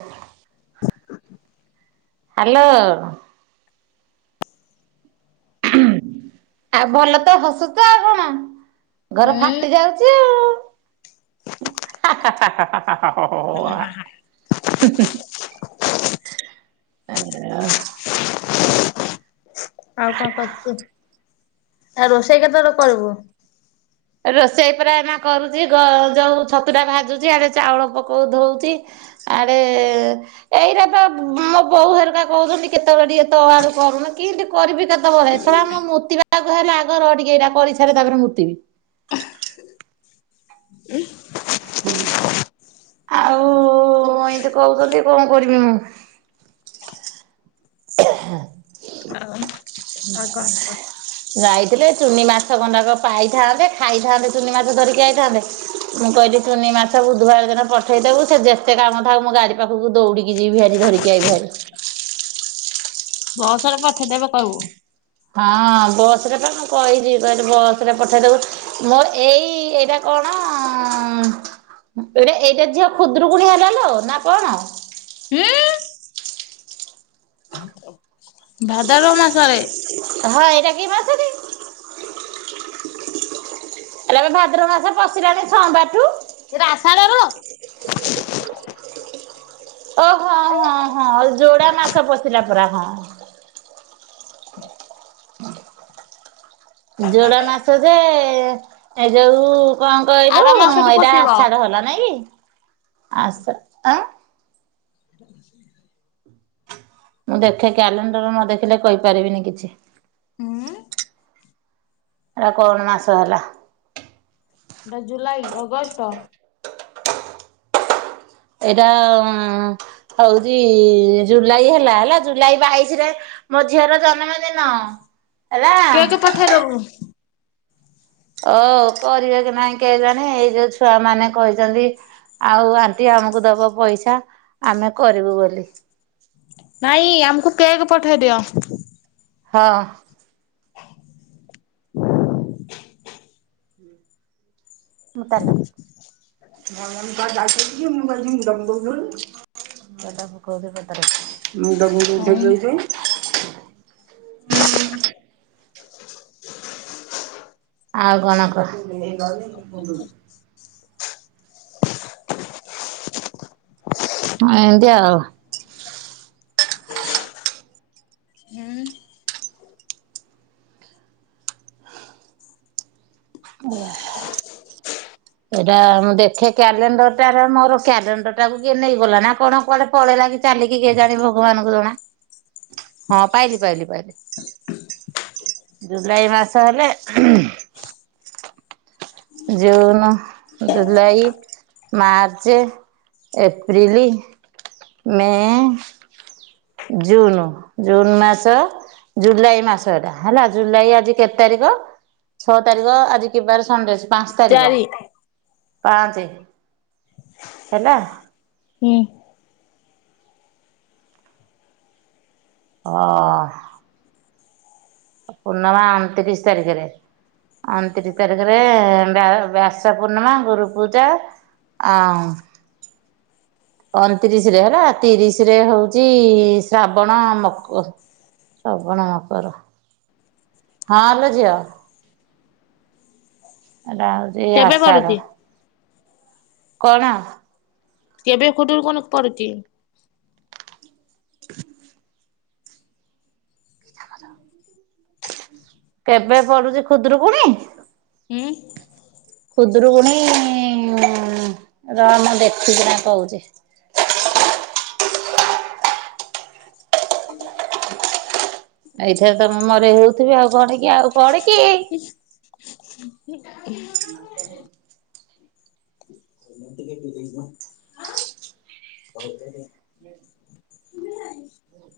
ହ [unintelligible] ହ୍ୟାଲୋ ଆଉ ଭଲ ତ ହସୁଛ ଆଉ କଣ ଘର ହୁଁ ଫାଟି ଯାଉଛି ହା ହା ହା ହା ହୋ ହୋ ଓଁ ହଁ ହଁ ହିଁ ହିଁ ଆଉ କଣ କରୁଛୁ ଆ ରୋଷେଇ କେତେବେଳେ କରିବୁ ରୋଷେଇ ପୁରା ଏଇନା କରୁଛି ଗ୍ ଯୋଉ ଛତୁ ଟା ଭାଜୁଛି ଆଡେ ଚାଉଳ ପକଉ ଧଉଛି ସାଡ଼େ ଏଇଟା ତ ମୋ ବୋଉ ହେରିକା କହୁଛନ୍ତି କେତେବେଳେ ଟିକେ ତ ଆଳୁ କରୁନ କେମତି କରିବି କେତେବେଳେ ହେସା ଆମ ମୁତିବା ଆଗକୁ ହେଲେ ଆଗର ଟିକେ ଏଇଟା କରିସାରେ ତାପରେ ମୁତିବି ହୁଁ ଆଉ ଏଇମତି କହୁଛନ୍ତି କଣ କରିବି ମୁଁ ହଁ ଆଉ ଆଉ କଣ ଯାଇଥିଲେ ଚୁନି ମାସ ଗଣ୍ଡାକ ପାଇଥାନ୍ତେ ଖାଇଥାନ୍ତେ ଚୁନି ମାଛ ଧରିକି ଯାଇଥାନ୍ତେ ମୁଁ କିଇଲି ଚୁନି ମାଛ ବୁଧୁ ବାର ଦିନ ପଠେଇ ଦବୁ ସେ ଯେତେ କାମ ଥାଉ ମୁଁ ଗାଡି ପା ଆଗକୁ ଦୌଡିକି ଯିବି ହେରି ଧରିକି ଆଇବି ହେରି ବସରେ ପଠେଇଦେବେ କହିବୁ ହଁ ବସ ରେ ତ ମୁଁ କହିଛି କହିଲି ବସରେ ପଠେଇଦବୁ ମୋ ଏଇ ଏଇଟା କଣ ଏ ଏଇଟା ଝିଅ ଖୁଦ୍ର କୁଣି ହେଲା ଲ ନା କଣ ହୁଁ ଭାଦ୍ରବ ମାସରେ ହଁ ଏଇଟା କି ମାସ କି ହେଲ ଏବେ ଭାଦ୍ରବ ମାସ ପଶିଲାଣି ସୋମବାରଠୁ ଏଟା ଆଷାଡ ର ଓହଁ ହଁ ହଁ ଯୋଡା ମାସ ପଶିଲା ପରା ହଁ ଯୋଡା ମାସ ଯେ ଏ ଯୋଉ କଣ କହିଲୁ ଆର ମାସଠୁ ଏଇଟା ପଶିବ। ଆଶାଡ ହେଲା ନାଇଁ ଆସ ଆ ହ ମୁଁ ଦେଖେ କ୍ୟାଲେଣ୍ଡର ନ ଦେଖିଲେ କହିପାରିବିନି କିଛି ହଁ ଏଟ କଣ ମାସ ହେଲା ଜୁଲାଇ ଅଗଷ୍ଟ ଏଇଟା ହଉଛି ଜୁଲାଇ ହେଲା ହେଲା ଜୁଲାଇ ବାଇଶରେ ମୋ ଝିଅର ଜନ୍ମଦିନ ହେଲା କେକ ପଠେଇ ଦେବୁ ଓ କରିବେ କି ନାହିଁ କେହି ଜାଣେ ଏଇ ଯୋଉ ଛୁଆ ମାନେ କହିଛନ୍ତି ଆଉ ଆଣ୍ଟି ଆମକୁ ଦବ ପଇସା ଆମେ କରିବୁ ବୋଲି ନାଇଁ ଆମକୁ କେକ୍ ପଠେଇ ଦିଅ ହଁ ହଁ ମୁତଲ ବାଟା ମୁ ମୁବଟା ଫଟା ରଖ [unintelligible] ମୁଣ୍ଡ କୁଣ୍ଡଉ ହୁଁ ଥିଲି ଏଠେ ହ ଆଉ କଣ କହ ଏତିଆ ଆଉ ହୁଁ ଓହା ଏଇଟା ମୁଁ ଦେଖେ କ୍ୟାଲେଣ୍ଡର ଟାରେ ମୋର କ୍ୟାଲେଣ୍ଡର ଟାକୁ କିଏ ନେଇଗଲା ନା କଣ କୁଆଡେ ପଳେଇଲା କି ଚାଲିକି କେ ଜାଣି ଭଗବାନଙ୍କୁ ଜଣା ହଁ ପାଇଲି ପାଇଲି ପାଇଲି ଜୁଲାଇ ମାସ ହେଲେ June July March April May June June ମାସ ଜୁଲାଇ ମାସ ଏଟା ହେଲା ଜୁଲାଇ ଆଜି କେତେ ତାରିଖ ଛଅ ତାରିଖ ଆଜି କିବାର ସଣ୍ଡେ ଅଛି ପାଞ୍ଚ ତାରିଖ ଚାରି ପାଞ୍ଚେ ହେଲା ହୁଁ ଅହ ପୂର୍ଣ୍ଣମା ଅଣତିରିଶ ତାରିଖରେ। ଅଣତିରିଶ ତାରିଖରେ ବ୍ୟା ବ୍ୟାସ ପୂର୍ଣ୍ଣମା ଗୁରୁ ପୂଜା। ଆଉଁ ଅଣତିରିଶ ରେ ହେଲା ତିରିଶ ରେ ହଉଛି ଶ୍ରାବଣ ମକ ସବଣ ମକର ହଁଲୋ ଝିଅ। ଏଟା ହୋଉଚି କେବେ ଆଷାଢ଼ ପଡୁଛି? କଣ? କେବେ ଖୁଡୁରୁ କୁଣୁ ପଡୁଚି। [inaudible] କେବେ ପଡୁଚି ଖୁଦୁରୁକୁଣୀ। ହୁଁ। ଖୁଦରୁକୁୁଣି ରହ ମୁଁ ଦେଖିକିଣା କହୁଚି। ଏଇଥରେ ତମ ମରେଇ ହଉଥିବେ ଆଉ କଣ କି ଆଉ କଣ କି?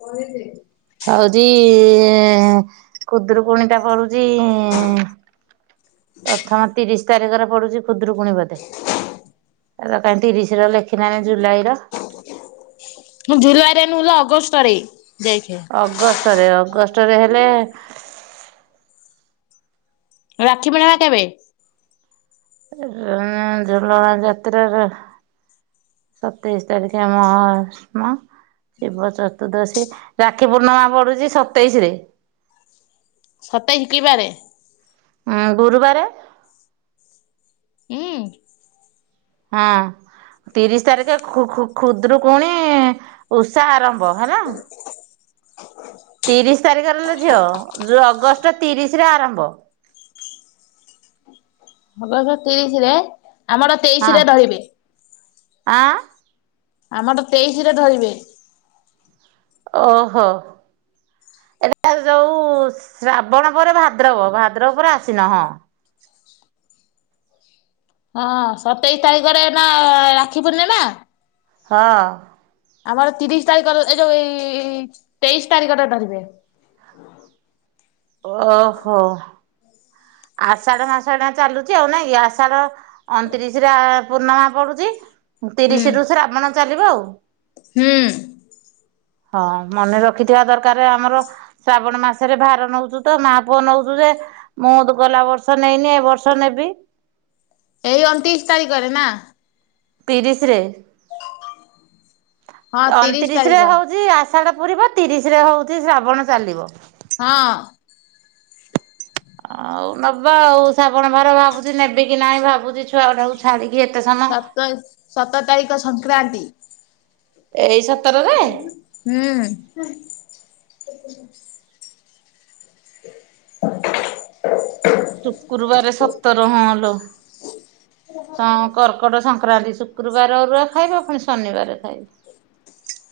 କହିଲି। ହଉଚି ଖୁଦୁରୁକୁଣି ଟା ପଡୁଚି ପ୍ରଥମ ତିରିଶ ତାରିଖରେ ପଡୁଚିତ ଖୁଦୁରୁକୁଣି ବଧେ। ଏରା କାହିଁ ତିରିଶ ର ଲେଖିନାହଁ ଜୁଲାଇର। ହୁଁ ଜୁଲାଇ ରେ ନୁହେଁ ଲୋ ଅଗଷ୍ଟ ରେ ଦେଖେ। ଅଗଷ୍ଟରେ ଅଗଷ୍ଟରେ ହେଲେ ରାକ୍ଷୀ ପୂର୍ଣ୍ଣମା କେବେ? ଉଁ ଝୁଲଣ ଯାତ୍ରାରେ ସତେଇଶି ତାରିଖ ଆମ ମ ଶିବ ଚତୁଦର୍ଶି ରାକ୍ଷୀ ପୂର୍ଣ୍ଣମା ପଢୁଛି ସତେଇସି ରେ। ସତେଶି କିବାରେ। ଆଁ ଗୁରୁବାରେ। ହୁଁ। ହଁ। ତିରିଶ ତାରିଖ ଖୁ ଖୁ ଖୁ ଖୁଦୁରୁକୁଣି ଉଷା ଆରମ୍ଭ ହେଲା। ତିରିଶ ତାରିଖରେ ଲୋ ଝିଅ ଯୋଉ ଅଗଷ୍ଟ ତିରିସି ରେ ଆରମ୍ଭ। ଅଗସ ତିରିସି ରେ ଆମର ହଁ ତେଇଶି ରେ ଧଇବେ। ଆଁ ଆମଟ୍ ତେଇଶିରେ ଧରିବେ। ଓହୋ। ଏରା ଯୋଉ ଶ୍ରାବଣ ପରେ ଭାଦ୍ରବ ଭାଦ୍ରବ ପରେ ଆସିନ ହଁ। ହଁ ସତେଇଶ ତାରିଖରେ ହେନା ରାକ୍ଷୀ ପୂର୍ଣ୍ଣମା। ହଁ। ଆମର ତିରିଶ ତାରିଖ ର ଏ ଯୋଉ ଏଇ ତେଇଶି ତାରିଖ ରେ ଧରିବେ। ଓହୋ। ଆଷାଢ ମାସ ଟା ଚାଲୁଚି ଆଉ ନାଇଁ ଆଷାଢ ଅଣତିରିଶରେ ଆ ପୂର୍ଣ୍ଣମା ପଡୁଛି ହୁଁ ତିରିଶ ରୁ ଶ୍ରାବଣ ଚାଲିବ ଆଉ। ହୁଁ। ହଁ ମନେ ରଖିଥିବା ଦରକାର ଆମର। ଶ୍ରାବଣ ମାସରେ ଭାର ନଉଚୁ ତ ମା ପୁଅ ନଉଚୁ ଯେ ମୁଁ ଦୋ ଗଲା ବର୍ଷ ନେଇନି ଏ ବର୍ଷ ନେବି। ଏଇ ଅନ୍ତିସ୍ ତାରିଖରେ ନା। ତିରିଶ ରେ ହଁ ତ ତିରିଶ ଅଣତିରିଶ ରେ ତାରିଖ ହୋଉଚି ଆ ଆଷାଢ଼ ପୁରିବ ତିରିଶ ରେ ହଉଚି ଶ୍ରାବଣ ଚାଲିବ। ହଁ। ଆଉ ନବା ଆଉ ଷାବଣ ବାାର ଭାବୁଛି ନେବି କି ନାଇଁ ଭାବୁଚି ଛୁଆ ଟାକୁ ଛାଡ଼ିକି ଏତେ ସମୟ ସତ ସତର ତାରିଖ ତ ସଂକ୍ରାନ୍ତି। ଏଇ ସତରରେ ହୁଁ। ଶୁକୁରୁବାର ସତର ହଁଲୋ ହଁ କର୍କଟ ସଂ କ୍ରାନ୍ତି ଶୁକ୍ରୁବାରେ ଅରୁଆ ଖାଇବ ପୁଣି ଶନିବାର ଖାଇବ।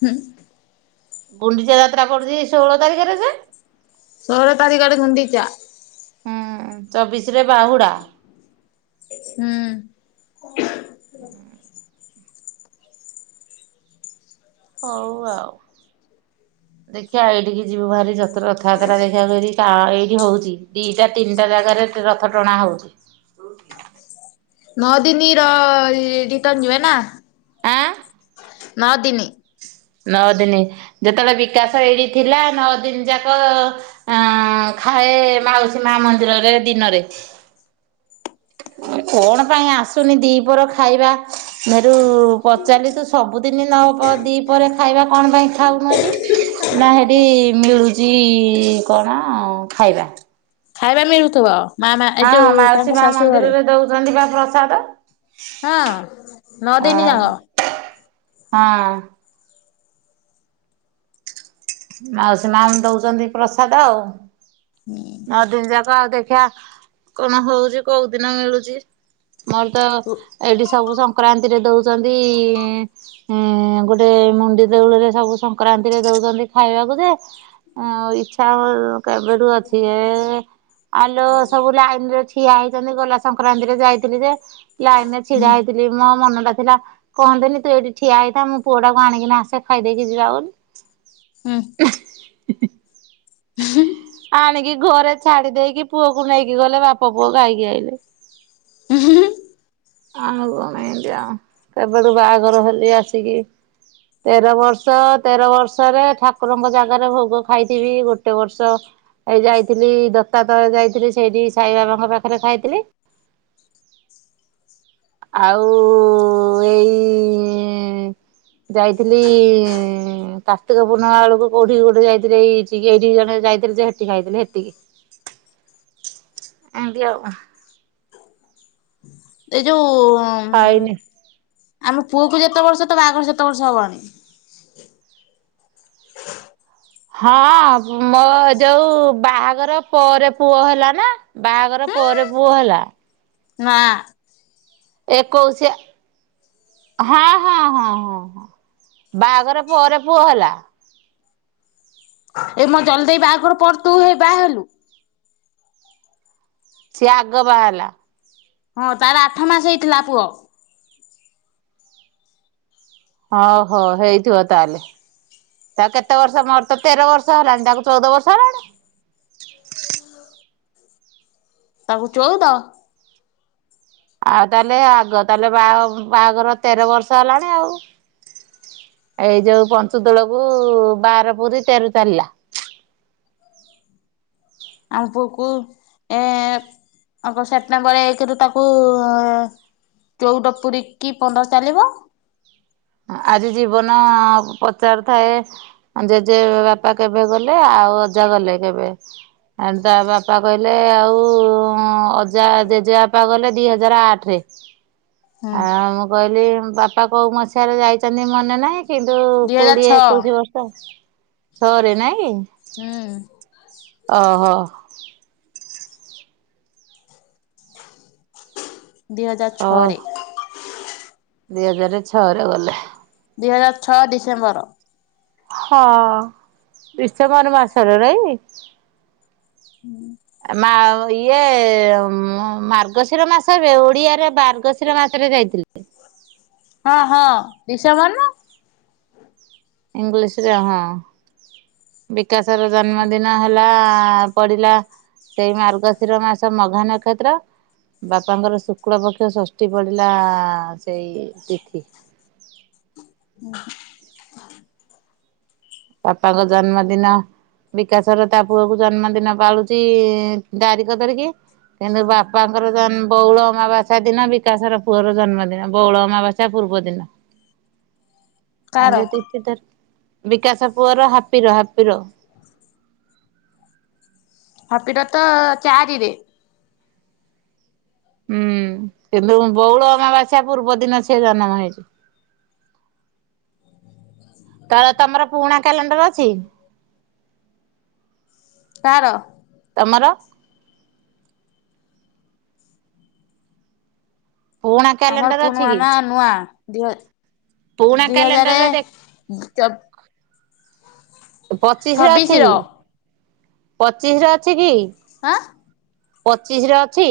ହୁଁ। ଗୁଣ୍ଡିଚା ଯାତ୍ରା ପଡୁଚି ଷୋହଳ ତାରିଖରେ ଯେ? ଷୋଳ ତାରିଖ ରେ ଗୁଣ୍ଡିଚା। ହୁଁ ଚବିଶରେ ବାହୁଡା। ହୁଁ। ହୁଁ ହଉ ଆଉ ଦେଖିବା ଏଇଠିକି ଯିବୁ ଭାରି ଯତ ରଥାବାତ୍ରା ଦେଖା କରି। ଏଇଠି ହଉଛି ଦିଟା ତିନିଟା ଜାଗାରେ ରଥ ଟଣା ହଉଚି। ନ ଦିନି ର ରିଟର୍ନ ଯିବେ ନା। ଆଁ? ନଅ ଦିନି। ନଅ ଦିନ ଯେତେବେଳେ ବିକାଶ ଏଇଠି ଥିଲା ନଅ ଦିନ ଯାକ ଅଁ ଖାଏ ମାଉସୀ ମା ମନ୍ଦିରରେ ଦିନରେ। କଣ ପାଇଁ ଆସୁନି ଦିପଅର ଖାଇବା ମରୁ ପଚାରିଲି ତୁ ସବୁଦିନ ନ ଦି ପରେ ଖାଇବା କଣ ପାଇଁ ଖଉନୁ ଏଠି? ନା ହେଠି ମିଳୁଚି କଣ ଖାଇବା। ଖାଇବା ମିଳୁଥିବ ମା ମା ଏ ହଁ ଯୋଉ ମାଉସୀ ତାଙ୍କ ମା ଶାଶୁ ଘରେ। ମନ୍ଦିରରେ ଦଉଛନ୍ତି ବା ପ୍ରସାଦ। ହଁ ନ ଦିନି ଯାକ। ହଁ। ମାଉସୀ ମା ଦଉଚନ୍ତି ପ୍ରସାଦ ଆଉ, ହୁଁ ନଅ ଦିନ ଯାକ ଆଉ ଦେଖିବା କଣ ହଉଚି କୋଉ ଦିନ ମିଳୁଚି। ମୋର ତ ହୁଁ ଏଇଠି ସବୁ ସଂକ୍ରାନ୍ତି ରେ ଦଉଚନ୍ତି ଇଁ ଏଁ ଗୋଟେ ମୁଣ୍ଡି ଦେଉଳରେ ସବୁ ସଂକ୍ରାନ୍ତିରେ ଦୋଉଚନ୍ତି ଖାଇବାକୁ ଯେ ଅଁ ଇଛା ହୋ କେବେ ଠୁ ଅଛି। ଏ ଆଲୋ ସବୁ ଲାଇନରେ ଠି ଠିଆ ହେଇଚନ୍ତି। ଗଲା ସଂକ୍ରାନ୍ତି ରେ ଯାଇଥିଲି ଯେ ଲାଇନ ରେ ଛିଡା ହେଇଥି ଲି। ମୋ ମନ ଟା ଥିଲା କହନ୍ତେନି ତୁ ଏଇଠି ଠିଆ ହେଇଥା ମୋ ପୁଅ ଟାକୁ ଆଣିକିନି ଆସେ ଖାଇଦେଇକି ଯିବା ଆ ହୁଁଁ। ଆଣିକି ଘରେ ଛାଡି ଦେଇକି ପୁଅକୁ ନେଇକି ଗଲେ ବାପ ପୁଅ ଖାଇକି ଆଇଲେ। ହୁଁ ହୁଁ ଆଉ କଣ ଏତି ଆଉ କେବେଠୁ ବାହାଘର ହେଲି ଆସିକି ତେର ବର୍ଷ ତେର ବର୍ଷରେ ଠାକୁରଙ୍କ ଜାଗାରେ ଭୋଗ ଖାଇଥିବି ଗୋଟେ ବର୍ଷ ଏଇ ଯାଇଥିଲି ଦତା ତଳେ ଯାଇଥିଲି ସେଇଠି ସାଇ ବାବାଙ୍କ ପାଖରେ ଖାଇଥିଲି। ଆଉ ଏଇ ଯାଇଥିଲି କାର୍ତିକ ପୂର୍ଣ୍ଣିମା ବେଳକୁ କୋଉଠି ଗୋଟେ ଯାଇଥିଲେ, ଏଇ ଏଇଠି ଜଣେ ଯାଇଥିଲେ ଯେ ଟି ଖାଇଥିଲି ହେତିକି। ଏନ୍ତି ଆଉ। ଏଇ ଯୋଉ ଖାଇନି। ଆମ ପୁଅକୁ ଯେତେ ବର୍ଷ ତ ବାହଘର ସେତେ ବର୍ଷ ହବଣି। ହଁ ମୋର ଯୋଉ ବାହାଘର ପରେ ପୁଅ ହେଲା ନା। ବାହାଘର ପରେ ପୁଅ ହେଲା। ନା। ଏକୋଇସିଆ ହଁ ହଁ ହଁ ହଁ ହଁ ବାହାଘର ପରେ ପୁଅ ହେଲା। ଏ ମୋ ଜଲିଦେଇ ବାହାଘର ପରେ ତୁ ହେ ବାହା ହେଲୁ। ସିଏ ଆଗ ବାହାହେଲା। ହଁ ତାର ଆଠ ମାସ ହେଇଥିଲା ପୁଅ। ଓ ହୋ ହେଇଥିବ ତାହେଲେ। ତା କେତେ ବର୍ଷ ମୋର ତେର ବର୍ଷ ହେଲାଣି, ତାକୁ ଚଉଦ ବର୍ଷ ହବଣି। ତାକୁ ଚଉଦ। ଆଉ ତାହେଲେ ଆଗ ତାହେଲେ ବାହା ବାହାଘର ତେର ବର୍ଷ ହେଲାଣି ଆଉ। ଏଇ ଯୋଉ ପଞ୍ଚୁତୋଳକୁ ବାର ପୁରି ତେର ଚାଲିଲା। ଆମ ପୁଅକୁ ଏ ଆଉ କଣ ସେପ୍ଟେମ୍ବର ଏକ ରୁ ତାକୁ ଚଉଦ ପୁରିକି ପନ୍ଦର ଚାଲିବ। ଆଜି ଜୀବନ ପଚାରୁଥାଏ ଜେଜେ ବାପା କେବେ ଗଲେ ଆଉ ଅଜା ଗଲେ କେବେ? ଆଉ ତା ବାପା କହିଲେ ଆଉ ଅଜା ଜେଜେବାପା ଗଲେ ଦିଇ ହଜାର ଆଠ ରେ, ହୁଁ ଆଉ କହିଲି ବାପା କୋଉ ମସିହାରେ ଯାଇଚନ୍ତି ମନେ ନାହିଁ, କିନ୍ତୁ ଦୁଇ ହଜାର କୋଡିଏ ଛଅ ଏକୋଇଶି ବର୍ଷ ଛଅରେ ନାଇଁ? ହୁଁ। ଓହୋ। ଦି ହଜାର ଛଅ ଛଅରେ। ଦି ହଜାର ଛଅ ରେ ଗଲେ। ଦି ହଜାର ଛଅ ଡିସେମ୍ବର। ହଁ ଡିସେମ୍ବର ମାସରେ ନେଇ? ହୁଁ। ମା ଇଏ ମାର୍ଗଶିର ମାସରେ ଓଡିଆରେ ମାର୍ଗଶିର ମାସରେ ଯାଇଥିଲେ। ହଁ ହଁ ଡ଼ିସେମ୍ବର ନା? ଇଂଲିଶ ରେ ହଁ। ବିକାଶର ଜନ୍ମଦିନ ହେଲା ପଡିଲା। ସେଇ ମାର୍ଗଶିର ମାସ ମାଘ ନକ୍ଷତ୍ର। ବାପାଙ୍କର ଶୁକ୍ଳ ପକ୍ଷ ଷଷ୍ଠୀ ପଡିଲା ସେଇ ତିଥି। ହୁଁ। ବାପାଙ୍କ ଜନ୍ମଦିନ ବିକାଶ ର ତା ପୁଅକୁ ଜନ୍ମଦିନ ପାଳୁଚି ତାରିଖ ଧରିକି। କିନ୍ତୁ ବାପାଙ୍କର ଜନ୍ ବଉଳ ଅମାବାସ୍ୟା ଦିନ ବିକାଶର ପୁଅର ଜନ୍ମଦିନ ବଉଳ ଅମାବାସ୍ୟା। ତା ପୂର୍ବଦିନ ଆଉ କାର ଯେତିକି ତାର ବିକାଶ ପୁଅର ହାପିର ହାପିର। ଫପିଟ ତ ଚାରିରେ। ହୁଁ କିନ୍ତୁ ବଉଳ ଅମାବାସ୍ୟା ପୂର୍ବ ଦିନ ସିଏ ଜନ୍ମ ହେଇଛି। ତ ତମର ପୁରୁଣା କ୍ୟାଲେଣ୍ଡର ଅଛି? ତାର ତମର? ପୁରୁଣା ଆମର କ୍ୟାଲେଣ୍ଡର ଅଛି ପୁରୁଣା କି? ନା ନୂଆ ଦୁଇହ ପୁରୁଣା ଦୁଇ ହଜାର କ୍ୟାଲେଣ୍ଡରରେ ଦେଖ ପଚିଶରେ ଛବିଶ ଅଛି ର ପଚିଶରେ ଅଛି କି? ହାଁ ପଚିଶିରେ ଅଛି?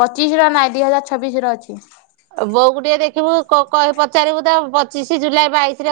ପଚିଶି ର ନାଇଁ ଦିଇ ହଜାର ଛବିଶ ର ଅଛି। ବୋଉକୁ ଟିକେ ଦେଖିବୁ କ କ ପଚାରିବୁ ତା ପଚିଶି ଜୁଲାଇ ବାଇଶରେ।